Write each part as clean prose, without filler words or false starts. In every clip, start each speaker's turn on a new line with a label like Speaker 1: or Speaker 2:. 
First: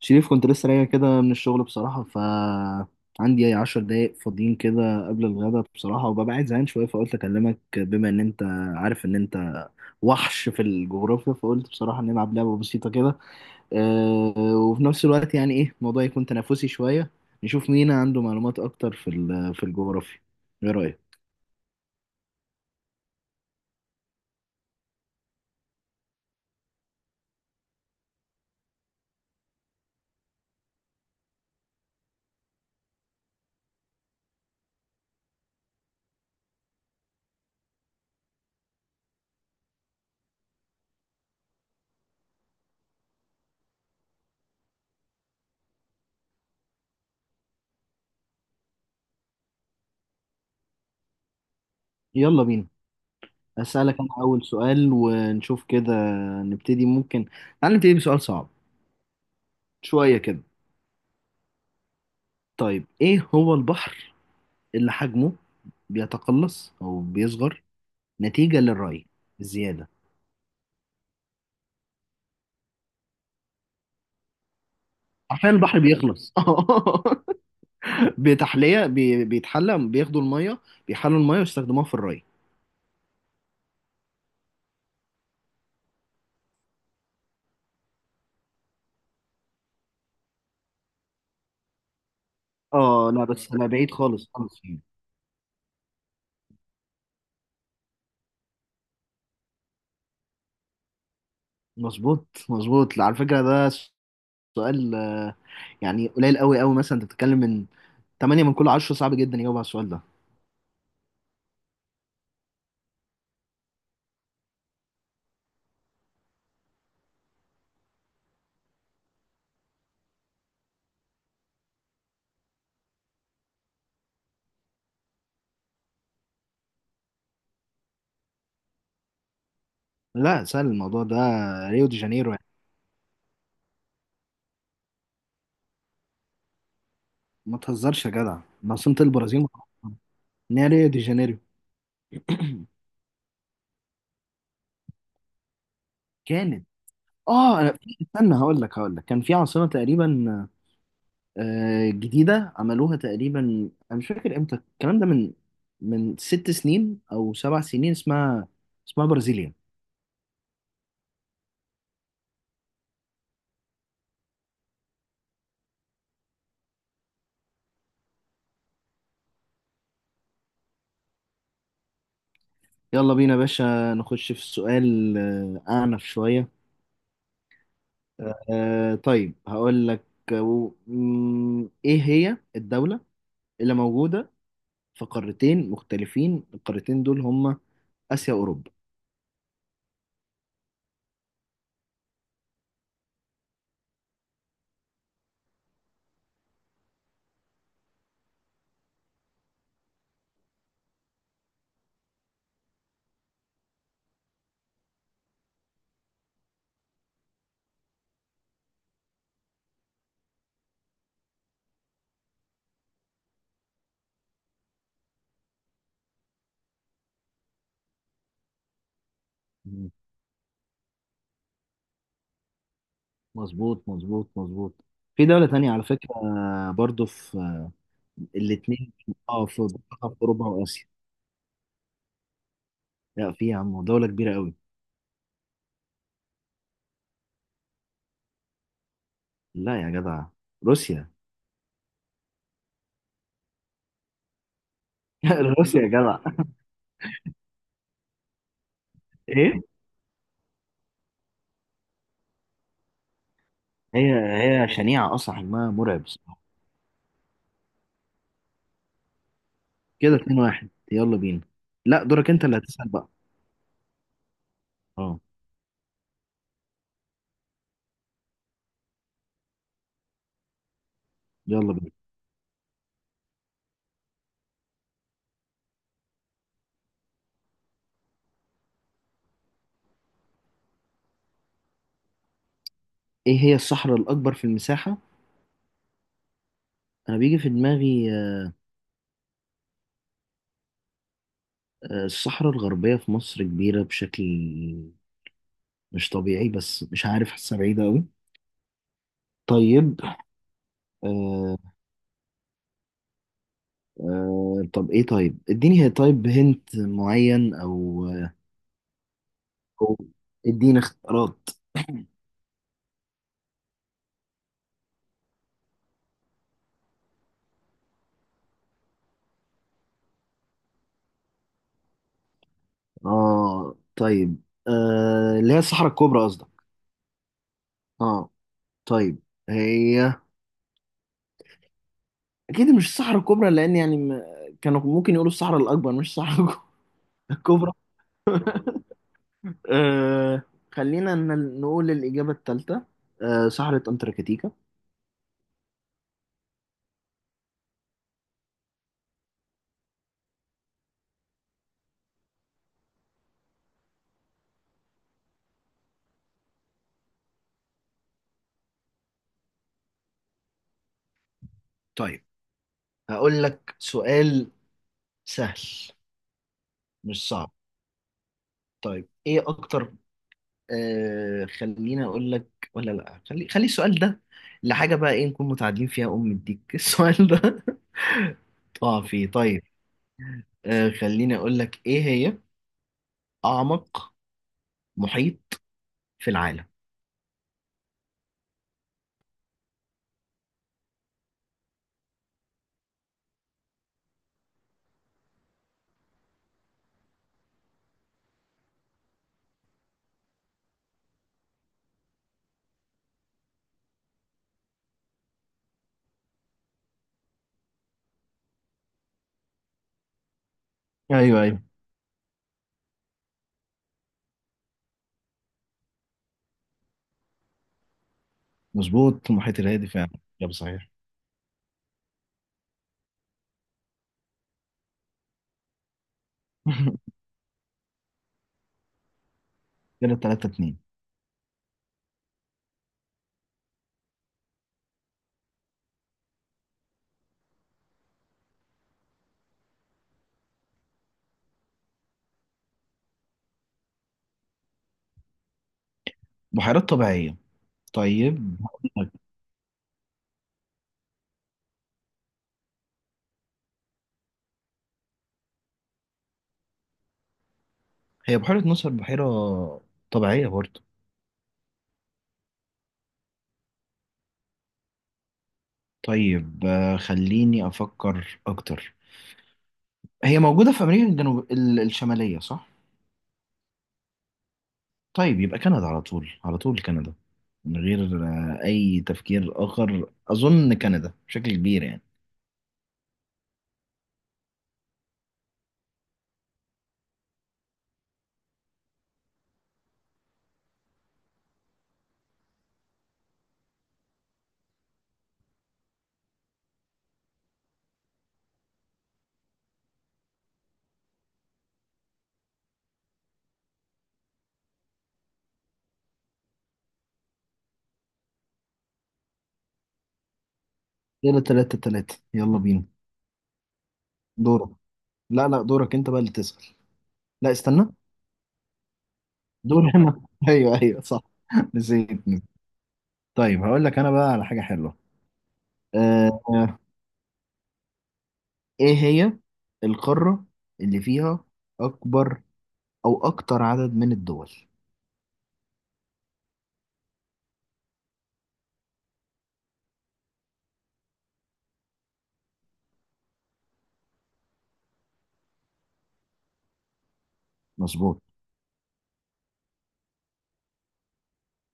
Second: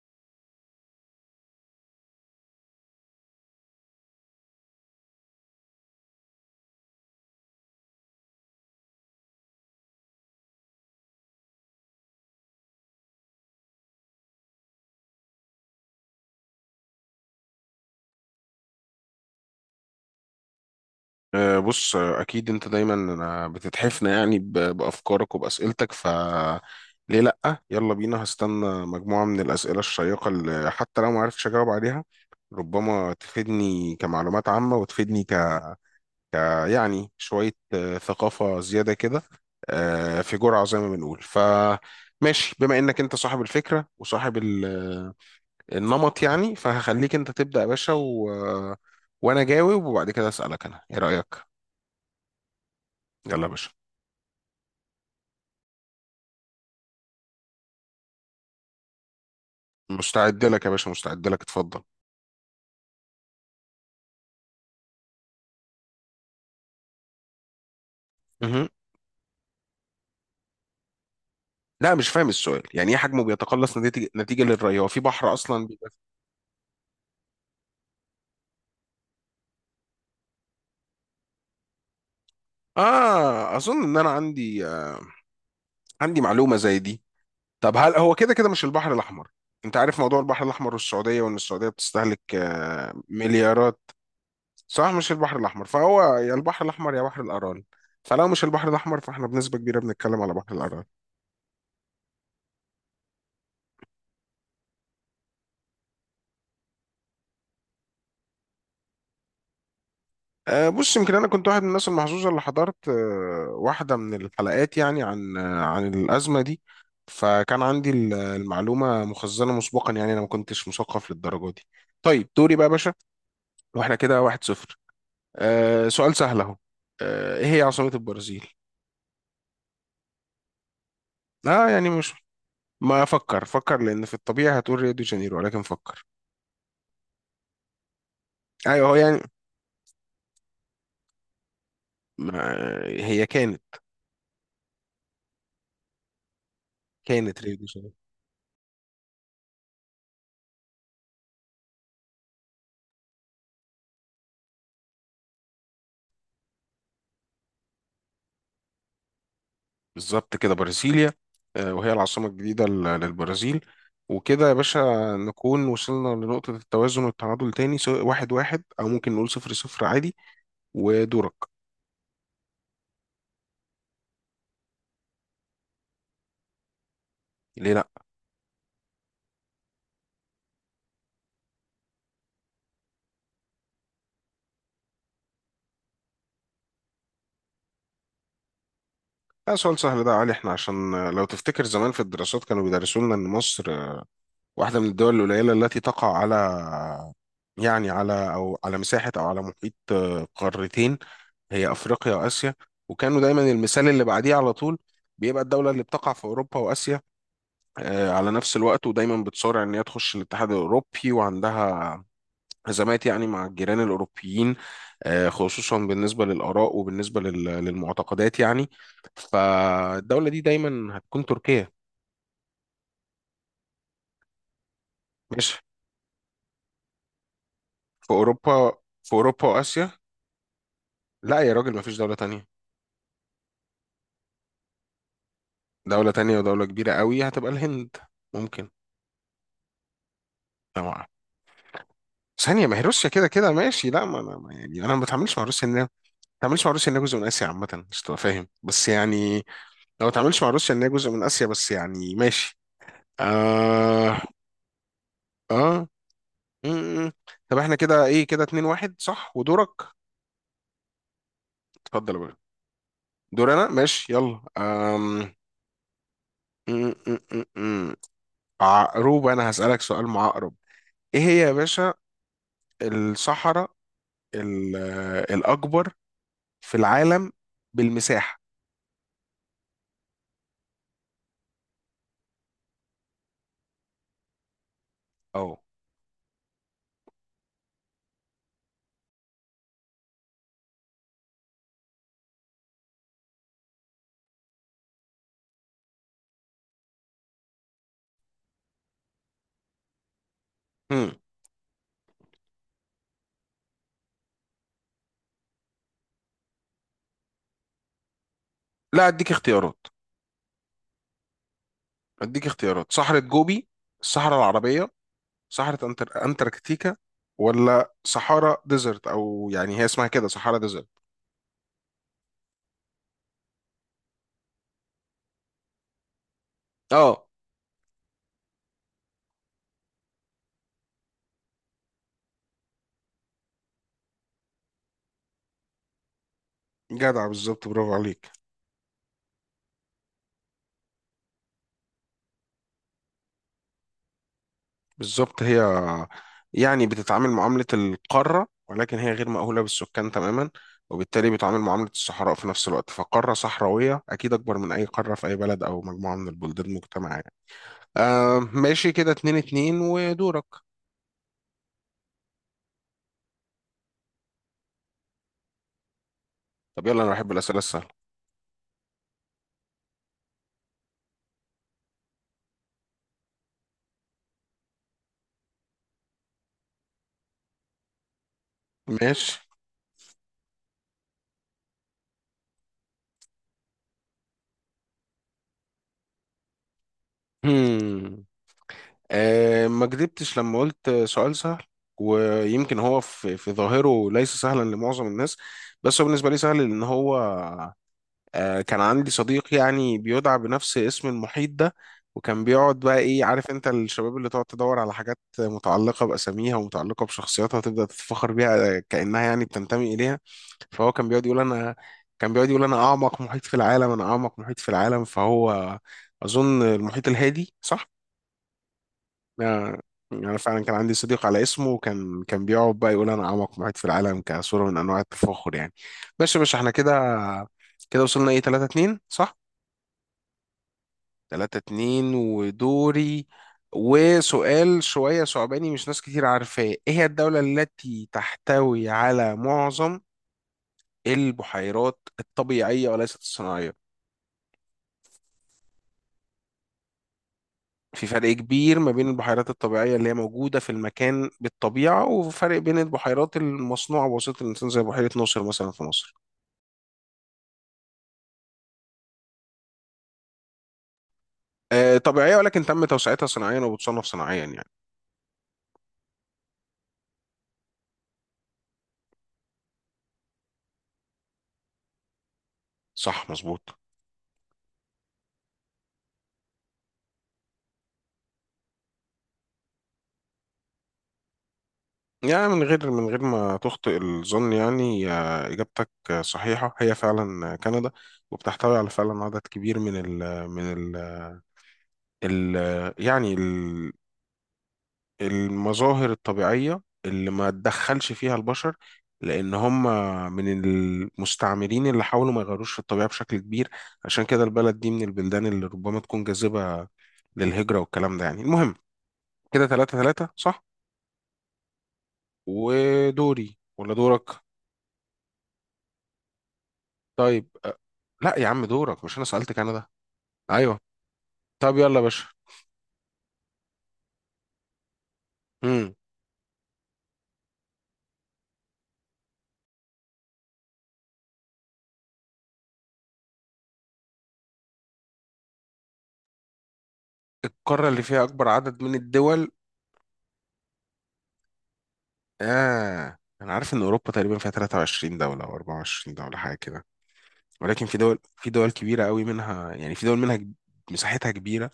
Speaker 1: شريف، كنت لسه راجع كده من الشغل بصراحة، ف عندي أي 10 دقايق فاضيين كده قبل الغدا بصراحة، وببقى قاعد زهقان شوية، فقلت أكلمك بما إن أنت عارف إن أنت وحش في الجغرافيا، فقلت بصراحة نلعب لعبة بسيطة كده. أه. وفي نفس الوقت يعني إيه الموضوع يكون تنافسي شوية، نشوف مين عنده معلومات أكتر في الجغرافيا. إيه رأيك؟
Speaker 2: بص، اكيد انت دايما، بتتحفنا يعني بافكارك وباسئلتك. ف ليه لا؟ يلا بينا، هستنى مجموعه من الاسئله الشيقه اللي حتى لو ما عرفتش اجاوب عليها ربما تفيدني كمعلومات عامه وتفيدني ك آه، يعني شويه ثقافه زياده كده، آه، في جرعه زي ما بنقول. ف ماشي، بما انك انت صاحب الفكره وصاحب النمط يعني، فهخليك انت تبدا يا باشا و... آه، وانا جاوب، وبعد كده اسالك انا ايه رايك.
Speaker 1: يلا بينا.
Speaker 2: يلا يا باشا،
Speaker 1: أسألك أنا أول سؤال ونشوف كده. نبتدي ممكن. تعال نبتدي بسؤال صعب شوية كده.
Speaker 2: مستعد لك يا باشا، مستعد لك، اتفضل.
Speaker 1: طيب، إيه هو البحر اللي حجمه بيتقلص أو بيصغر نتيجة
Speaker 2: مهم.
Speaker 1: للري الزيادة؟
Speaker 2: لا، مش فاهم السؤال، يعني ايه حجمه بيتقلص نتيجة للري؟ هو في بحر
Speaker 1: عارفين
Speaker 2: اصلا
Speaker 1: البحر
Speaker 2: بيبقى.
Speaker 1: بيخلص بتحلية، بيتحلى، بياخدوا المية، بيحلوا المية ويستخدموها في الري.
Speaker 2: اه، اظن ان انا عندي عندي معلومة زي دي. طب هل هو كده كده مش البحر الاحمر؟ انت عارف موضوع البحر الاحمر والسعودية، وان السعودية بتستهلك
Speaker 1: اه لا بس انا
Speaker 2: مليارات.
Speaker 1: بعيد خالص خالص فيه.
Speaker 2: صح، مش البحر الاحمر، فهو يا البحر الاحمر يا بحر الارال. فلو مش البحر الاحمر فاحنا بنسبة كبيرة بنتكلم على بحر الارال.
Speaker 1: مظبوط مظبوط على فكرة. ده سؤال يعني قليل قوي قوي. مثلا انت بتتكلم من 8 من كل 10 صعب جدا يجاوب على السؤال ده.
Speaker 2: بص، يمكن انا كنت واحد من الناس المحظوظه اللي حضرت واحده من الحلقات، يعني عن الازمه دي، فكان عندي المعلومه مخزنه مسبقا، يعني انا ما كنتش مثقف للدرجه دي. طيب دوري بقى يا باشا، واحنا كده 1-0. سؤال سهل اهو. ايه هي عاصمه البرازيل؟
Speaker 1: لا، سهل الموضوع ده.
Speaker 2: اه،
Speaker 1: ريو
Speaker 2: يعني
Speaker 1: دي
Speaker 2: مش.
Speaker 1: جانيرو يعني.
Speaker 2: ما افكر، فكر، لان في الطبيعي هتقول ريو دي جانيرو ولكن فكر.
Speaker 1: ما تهزرش يا جدع، ده
Speaker 2: ايوه، هو
Speaker 1: عاصمة
Speaker 2: يعني
Speaker 1: البرازيل معروفة ان هي ريو دي جانيرو.
Speaker 2: ما هي كانت
Speaker 1: كانت.
Speaker 2: كانت ريو
Speaker 1: اه،
Speaker 2: دي
Speaker 1: انا
Speaker 2: جانيرو.
Speaker 1: استنى هقول لك، هقول لك كان في عاصمه تقريبا جديده عملوها تقريبا. انا مش فاكر امتى الكلام ده، من 6 سنين او 7 سنين، اسمها برازيليا.
Speaker 2: بالظبط كده، برازيليا. وهي العاصمة الجديدة للبرازيل. وكده يا باشا، نكون وصلنا لنقطة التوازن والتعادل تاني، سواء 1-1 أو ممكن نقول 0-0 عادي. ودورك.
Speaker 1: يلا بينا يا باشا، نخش في السؤال اعنف شويه.
Speaker 2: ليه لأ؟
Speaker 1: طيب هقول لك. ايه هي الدوله اللي موجوده في قارتين مختلفين؟ القارتين دول هما اسيا واوروبا.
Speaker 2: ده سؤال سهل ده يا علي، احنا عشان، لو تفتكر زمان في الدراسات كانوا بيدرسوا لنا إن مصر، واحدة من الدول القليلة التي تقع على، يعني على، أو على مساحة أو على محيط، قارتين، هي أفريقيا وآسيا. وكانوا دايما المثال اللي بعديه على طول بيبقى الدولة اللي بتقع في أوروبا وآسيا على نفس الوقت، ودايما بتصارع ان هي تخش الاتحاد الاوروبي، وعندها ازمات يعني مع الجيران الاوروبيين، خصوصا بالنسبه للاراء وبالنسبه للمعتقدات يعني. فالدوله دي دايما هتكون تركيا.
Speaker 1: مظبوط مظبوط مظبوط. في دولة
Speaker 2: ماشي.
Speaker 1: تانية على فكرة برضو في
Speaker 2: في اوروبا
Speaker 1: الاتنين.
Speaker 2: في
Speaker 1: اه،
Speaker 2: اوروبا
Speaker 1: في،
Speaker 2: واسيا.
Speaker 1: بقى في اوروبا واسيا؟
Speaker 2: لا يا راجل، ما فيش دوله تانية.
Speaker 1: لا، في يا عم دولة كبيرة قوي.
Speaker 2: دوله تانية ودوله كبيره قوي؟ هتبقى الهند، ممكن.
Speaker 1: لا يا جدع.
Speaker 2: طبعا،
Speaker 1: روسيا.
Speaker 2: ثانية، ما هي روسيا كده كده، ماشي. لا، ما انا يعني انا ما بتعاملش مع روسيا انها،
Speaker 1: روسيا
Speaker 2: ما
Speaker 1: يا جدع.
Speaker 2: بتعاملش مع روسيا انها جزء من اسيا عامة، مش تبقى فاهم بس يعني.
Speaker 1: ايه.
Speaker 2: لو ما تعملش مع روسيا ان هي جزء من اسيا بس يعني، ماشي.
Speaker 1: هي
Speaker 2: اه.
Speaker 1: هي شنيعة اصلا، حجمها
Speaker 2: اه
Speaker 1: مرعب بصراحة.
Speaker 2: م- م. طب احنا كده ايه؟ كده 2-1 صح، ودورك.
Speaker 1: كده 2-1، يلا بينا. لا،
Speaker 2: اتفضل يا
Speaker 1: دورك
Speaker 2: باشا.
Speaker 1: انت اللي هتسأل بقى.
Speaker 2: دور انا، ماشي، يلا.
Speaker 1: اه،
Speaker 2: م- م- م- م. عقرب، انا هسألك سؤال معقرب. ايه هي يا
Speaker 1: يلا بينا.
Speaker 2: باشا الصحراء الاكبر في العالم بالمساحة؟
Speaker 1: ايه هي الصحراء الاكبر في المساحة؟
Speaker 2: اه.
Speaker 1: انا بيجي في دماغي الصحراء الغربية في مصر، كبيرة بشكل مش طبيعي، بس مش عارف، حاسة بعيدة قوي. طيب.
Speaker 2: م.
Speaker 1: آه، طب ايه، طيب اديني، هي طيب هنت معين، او،
Speaker 2: لا، اديك اختيارات.
Speaker 1: أو اديني اختيارات.
Speaker 2: اديك اختيارات: صحراء جوبي، الصحراء العربية، صحراء أنتاركتيكا، ولا صحارى ديزرت. أو يعني هي اسمها كده صحارى ديزرت.
Speaker 1: اه طيب. اللي هي الصحراء الكبرى قصدك؟
Speaker 2: اه،
Speaker 1: اه. طيب. هي اكيد مش الصحراء الكبرى، لان يعني م... كانوا ممكن يقولوا الصحراء الاكبر مش الصحراء
Speaker 2: جدع، بالظبط،
Speaker 1: الكبرى.
Speaker 2: برافو عليك.
Speaker 1: آه خلينا نقول الإجابة الثالثة، صحراء أنتاركتيكا.
Speaker 2: بالظبط هي، يعني بتتعامل معاملة القارة ولكن هي غير مأهولة بالسكان تماما، وبالتالي بتعامل معاملة الصحراء في نفس الوقت، فقارة صحراوية أكيد أكبر من أي قارة في أي بلد أو مجموعة من البلدان المجتمع يعني. ماشي، كده 2-2، ودورك.
Speaker 1: طيب هقول لك سؤال سهل،
Speaker 2: طب يلا، أنا
Speaker 1: مش
Speaker 2: بحب
Speaker 1: صعب.
Speaker 2: الأسئلة السهلة.
Speaker 1: طيب إيه أكتر خليني اقول لك، ولا لا، خلي خلي السؤال ده لحاجه بقى ايه نكون متعادلين فيها ام الديك السؤال ده. طبعا فيه.
Speaker 2: ماشي.
Speaker 1: طيب. خليني اقول لك، ايه هي اعمق محيط في العالم؟
Speaker 2: ما كدبتش لما قلت سؤال سهل. ويمكن هو في ظاهره ليس سهلا لمعظم الناس، بس هو بالنسبة لي سهل، لأن هو، كان عندي صديق يعني بيدعى بنفس اسم المحيط ده. وكان بيقعد بقى، إيه، عارف أنت الشباب اللي تقعد تدور على حاجات متعلقة بأساميها ومتعلقة بشخصياتها تبدأ تتفخر بيها، كأنها يعني بتنتمي إليها. فهو كان بيقعد يقول
Speaker 1: ايوه ايوه.
Speaker 2: انا، كان بيقعد يقول انا اعمق محيط في العالم، انا اعمق محيط في العالم. فهو اظن المحيط الهادي صح.
Speaker 1: مظبوط، المحيط
Speaker 2: آه،
Speaker 1: الهادي فعلا
Speaker 2: يعني انا
Speaker 1: يا
Speaker 2: فعلا كان
Speaker 1: صحيح.
Speaker 2: عندي صديق على اسمه، وكان بيقعد بقى يقول انا اعمق محيط في العالم، كصوره من انواع التفاخر يعني. ماشي يا باشا، احنا كده كده وصلنا ايه 3-2 صح.
Speaker 1: كده 3-2.
Speaker 2: 3-2 ودوري، وسؤال شويه صعباني، مش ناس كتير عارفاه. ايه هي الدوله التي تحتوي على معظم البحيرات الطبيعيه وليست الصناعيه؟
Speaker 1: بحيرات طبيعيه؟
Speaker 2: في فرق
Speaker 1: طيب
Speaker 2: كبير ما
Speaker 1: هقول
Speaker 2: بين
Speaker 1: لك.
Speaker 2: البحيرات الطبيعية اللي هي موجودة في المكان بالطبيعة، وفرق بين البحيرات المصنوعة بواسطة الإنسان، زي بحيرة ناصر مثلا في مصر.
Speaker 1: هي بحيره ناصر بحيره طبيعيه برضه؟
Speaker 2: طبيعية، ولكن تم توسعتها صناعيا وبتصنف صناعيا يعني.
Speaker 1: طيب، خليني افكر اكتر. هي موجوده في امريكا الجنوب الشماليه صح؟
Speaker 2: صح، مظبوط.
Speaker 1: طيب، يبقى كندا على طول، على طول كندا، من غير أي تفكير آخر، أظن كندا بشكل كبير يعني.
Speaker 2: يعني، من غير ما تخطئ الظن يعني، آه، إجابتك صحيحة، هي فعلا، كندا، وبتحتوي على فعلا عدد كبير من ال من ال ال يعني المظاهر الطبيعية اللي ما تدخلش فيها البشر، لأن هم من المستعمرين اللي حاولوا ما يغيروش في الطبيعة بشكل كبير. عشان كده البلد دي من البلدان اللي ربما تكون جاذبة للهجرة والكلام ده يعني. المهم، كده 3-3 صح.
Speaker 1: كده 3-3، يلا بينا.
Speaker 2: ودوري ولا دورك؟
Speaker 1: دورك. لا لا، دورك أنت بقى اللي تسأل. لا
Speaker 2: طيب.
Speaker 1: استنى.
Speaker 2: لا يا عم، دورك، مش أنا سألت كندا.
Speaker 1: دور أنا.
Speaker 2: أيوه.
Speaker 1: أيوه أيوه صح.
Speaker 2: طب يلا يا باشا.
Speaker 1: نسيت نسيت. طيب هقول لك أنا بقى على حاجة حلوة.
Speaker 2: مم.
Speaker 1: آه آه، إيه هي القارة اللي فيها أكبر أو أكتر عدد من الدول؟
Speaker 2: القارة اللي فيها أكبر عدد من الدول؟ أنا عارف إن أوروبا تقريبا فيها 23 دولة أو 24 دولة، حاجة كده. ولكن في دول
Speaker 1: مظبوط.
Speaker 2: في دول كبيرة قوي منها، يعني في دول منها. مساحتها كبيرة.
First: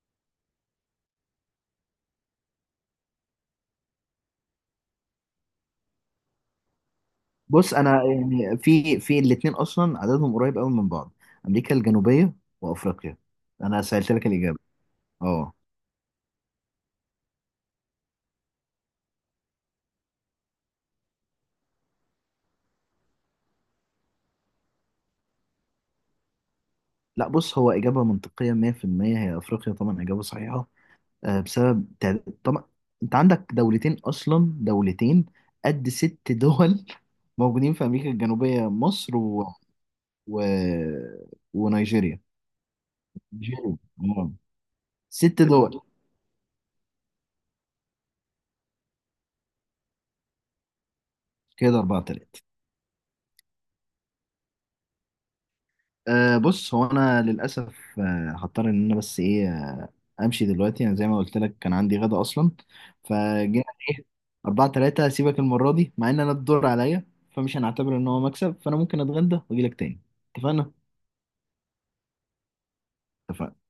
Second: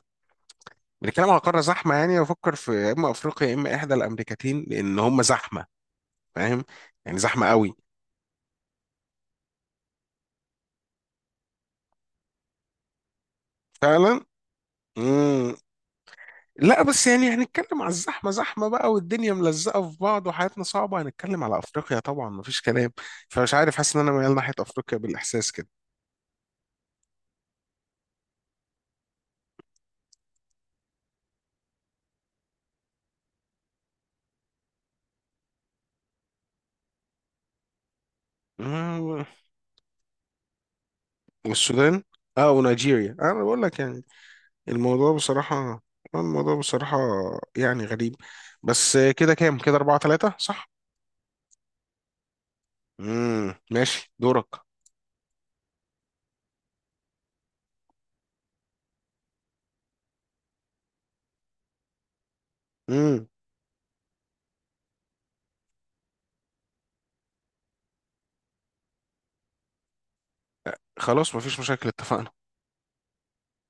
Speaker 2: بنتكلم على قارة زحمة، يعني بفكر في يا إما أفريقيا يا إما إحدى الأمريكتين، لأن هم زحمة، فاهم؟ يعني زحمة
Speaker 1: بص،
Speaker 2: قوي.
Speaker 1: انا يعني في الاثنين اصلا عددهم قريب قوي من بعض. امريكا الجنوبيه وافريقيا. انا سألت
Speaker 2: فعلا.
Speaker 1: لك الاجابه. اه.
Speaker 2: مم. لا بس يعني، هنتكلم على الزحمة زحمة بقى والدنيا ملزقة في بعض وحياتنا صعبة، هنتكلم على أفريقيا طبعا، مفيش كلام. فمش عارف، حاسس إن أنا ميال ناحية أفريقيا بالإحساس كده.
Speaker 1: لا بص، هو اجابه منطقيه 100%، هي افريقيا طبعا، اجابه صحيحه. آه، بسبب تع- طبعا. انت عندك دولتين اصلا، دولتين قد ست دول موجودين في امريكا الجنوبيه. مصر
Speaker 2: مم.
Speaker 1: و... و...
Speaker 2: والسودان.
Speaker 1: ونيجيريا
Speaker 2: اه، ونيجيريا، انا بقول
Speaker 1: نيجيريا
Speaker 2: لك يعني
Speaker 1: آه.
Speaker 2: الموضوع
Speaker 1: ست
Speaker 2: بصراحة،
Speaker 1: دول.
Speaker 2: آه، الموضوع بصراحة يعني غريب. بس كده كام؟ كده 4-3 صح؟
Speaker 1: كده 4-3.
Speaker 2: مم. ماشي، دورك.
Speaker 1: أه بص، هو انا للاسف أه هضطر ان انا بس ايه أه امشي دلوقتي. انا زي ما قلت لك كان عندي غدا اصلا،
Speaker 2: مم.
Speaker 1: فجينا ايه، 4-3، هسيبك المرة دي مع ان انا الدور عليا. فمش هنعتبر ان هو مكسب، فانا ممكن اتغدى واجي لك تاني. اتفقنا؟
Speaker 2: خلاص، مفيش مشاكل، اتفقنا.
Speaker 1: اتفقنا.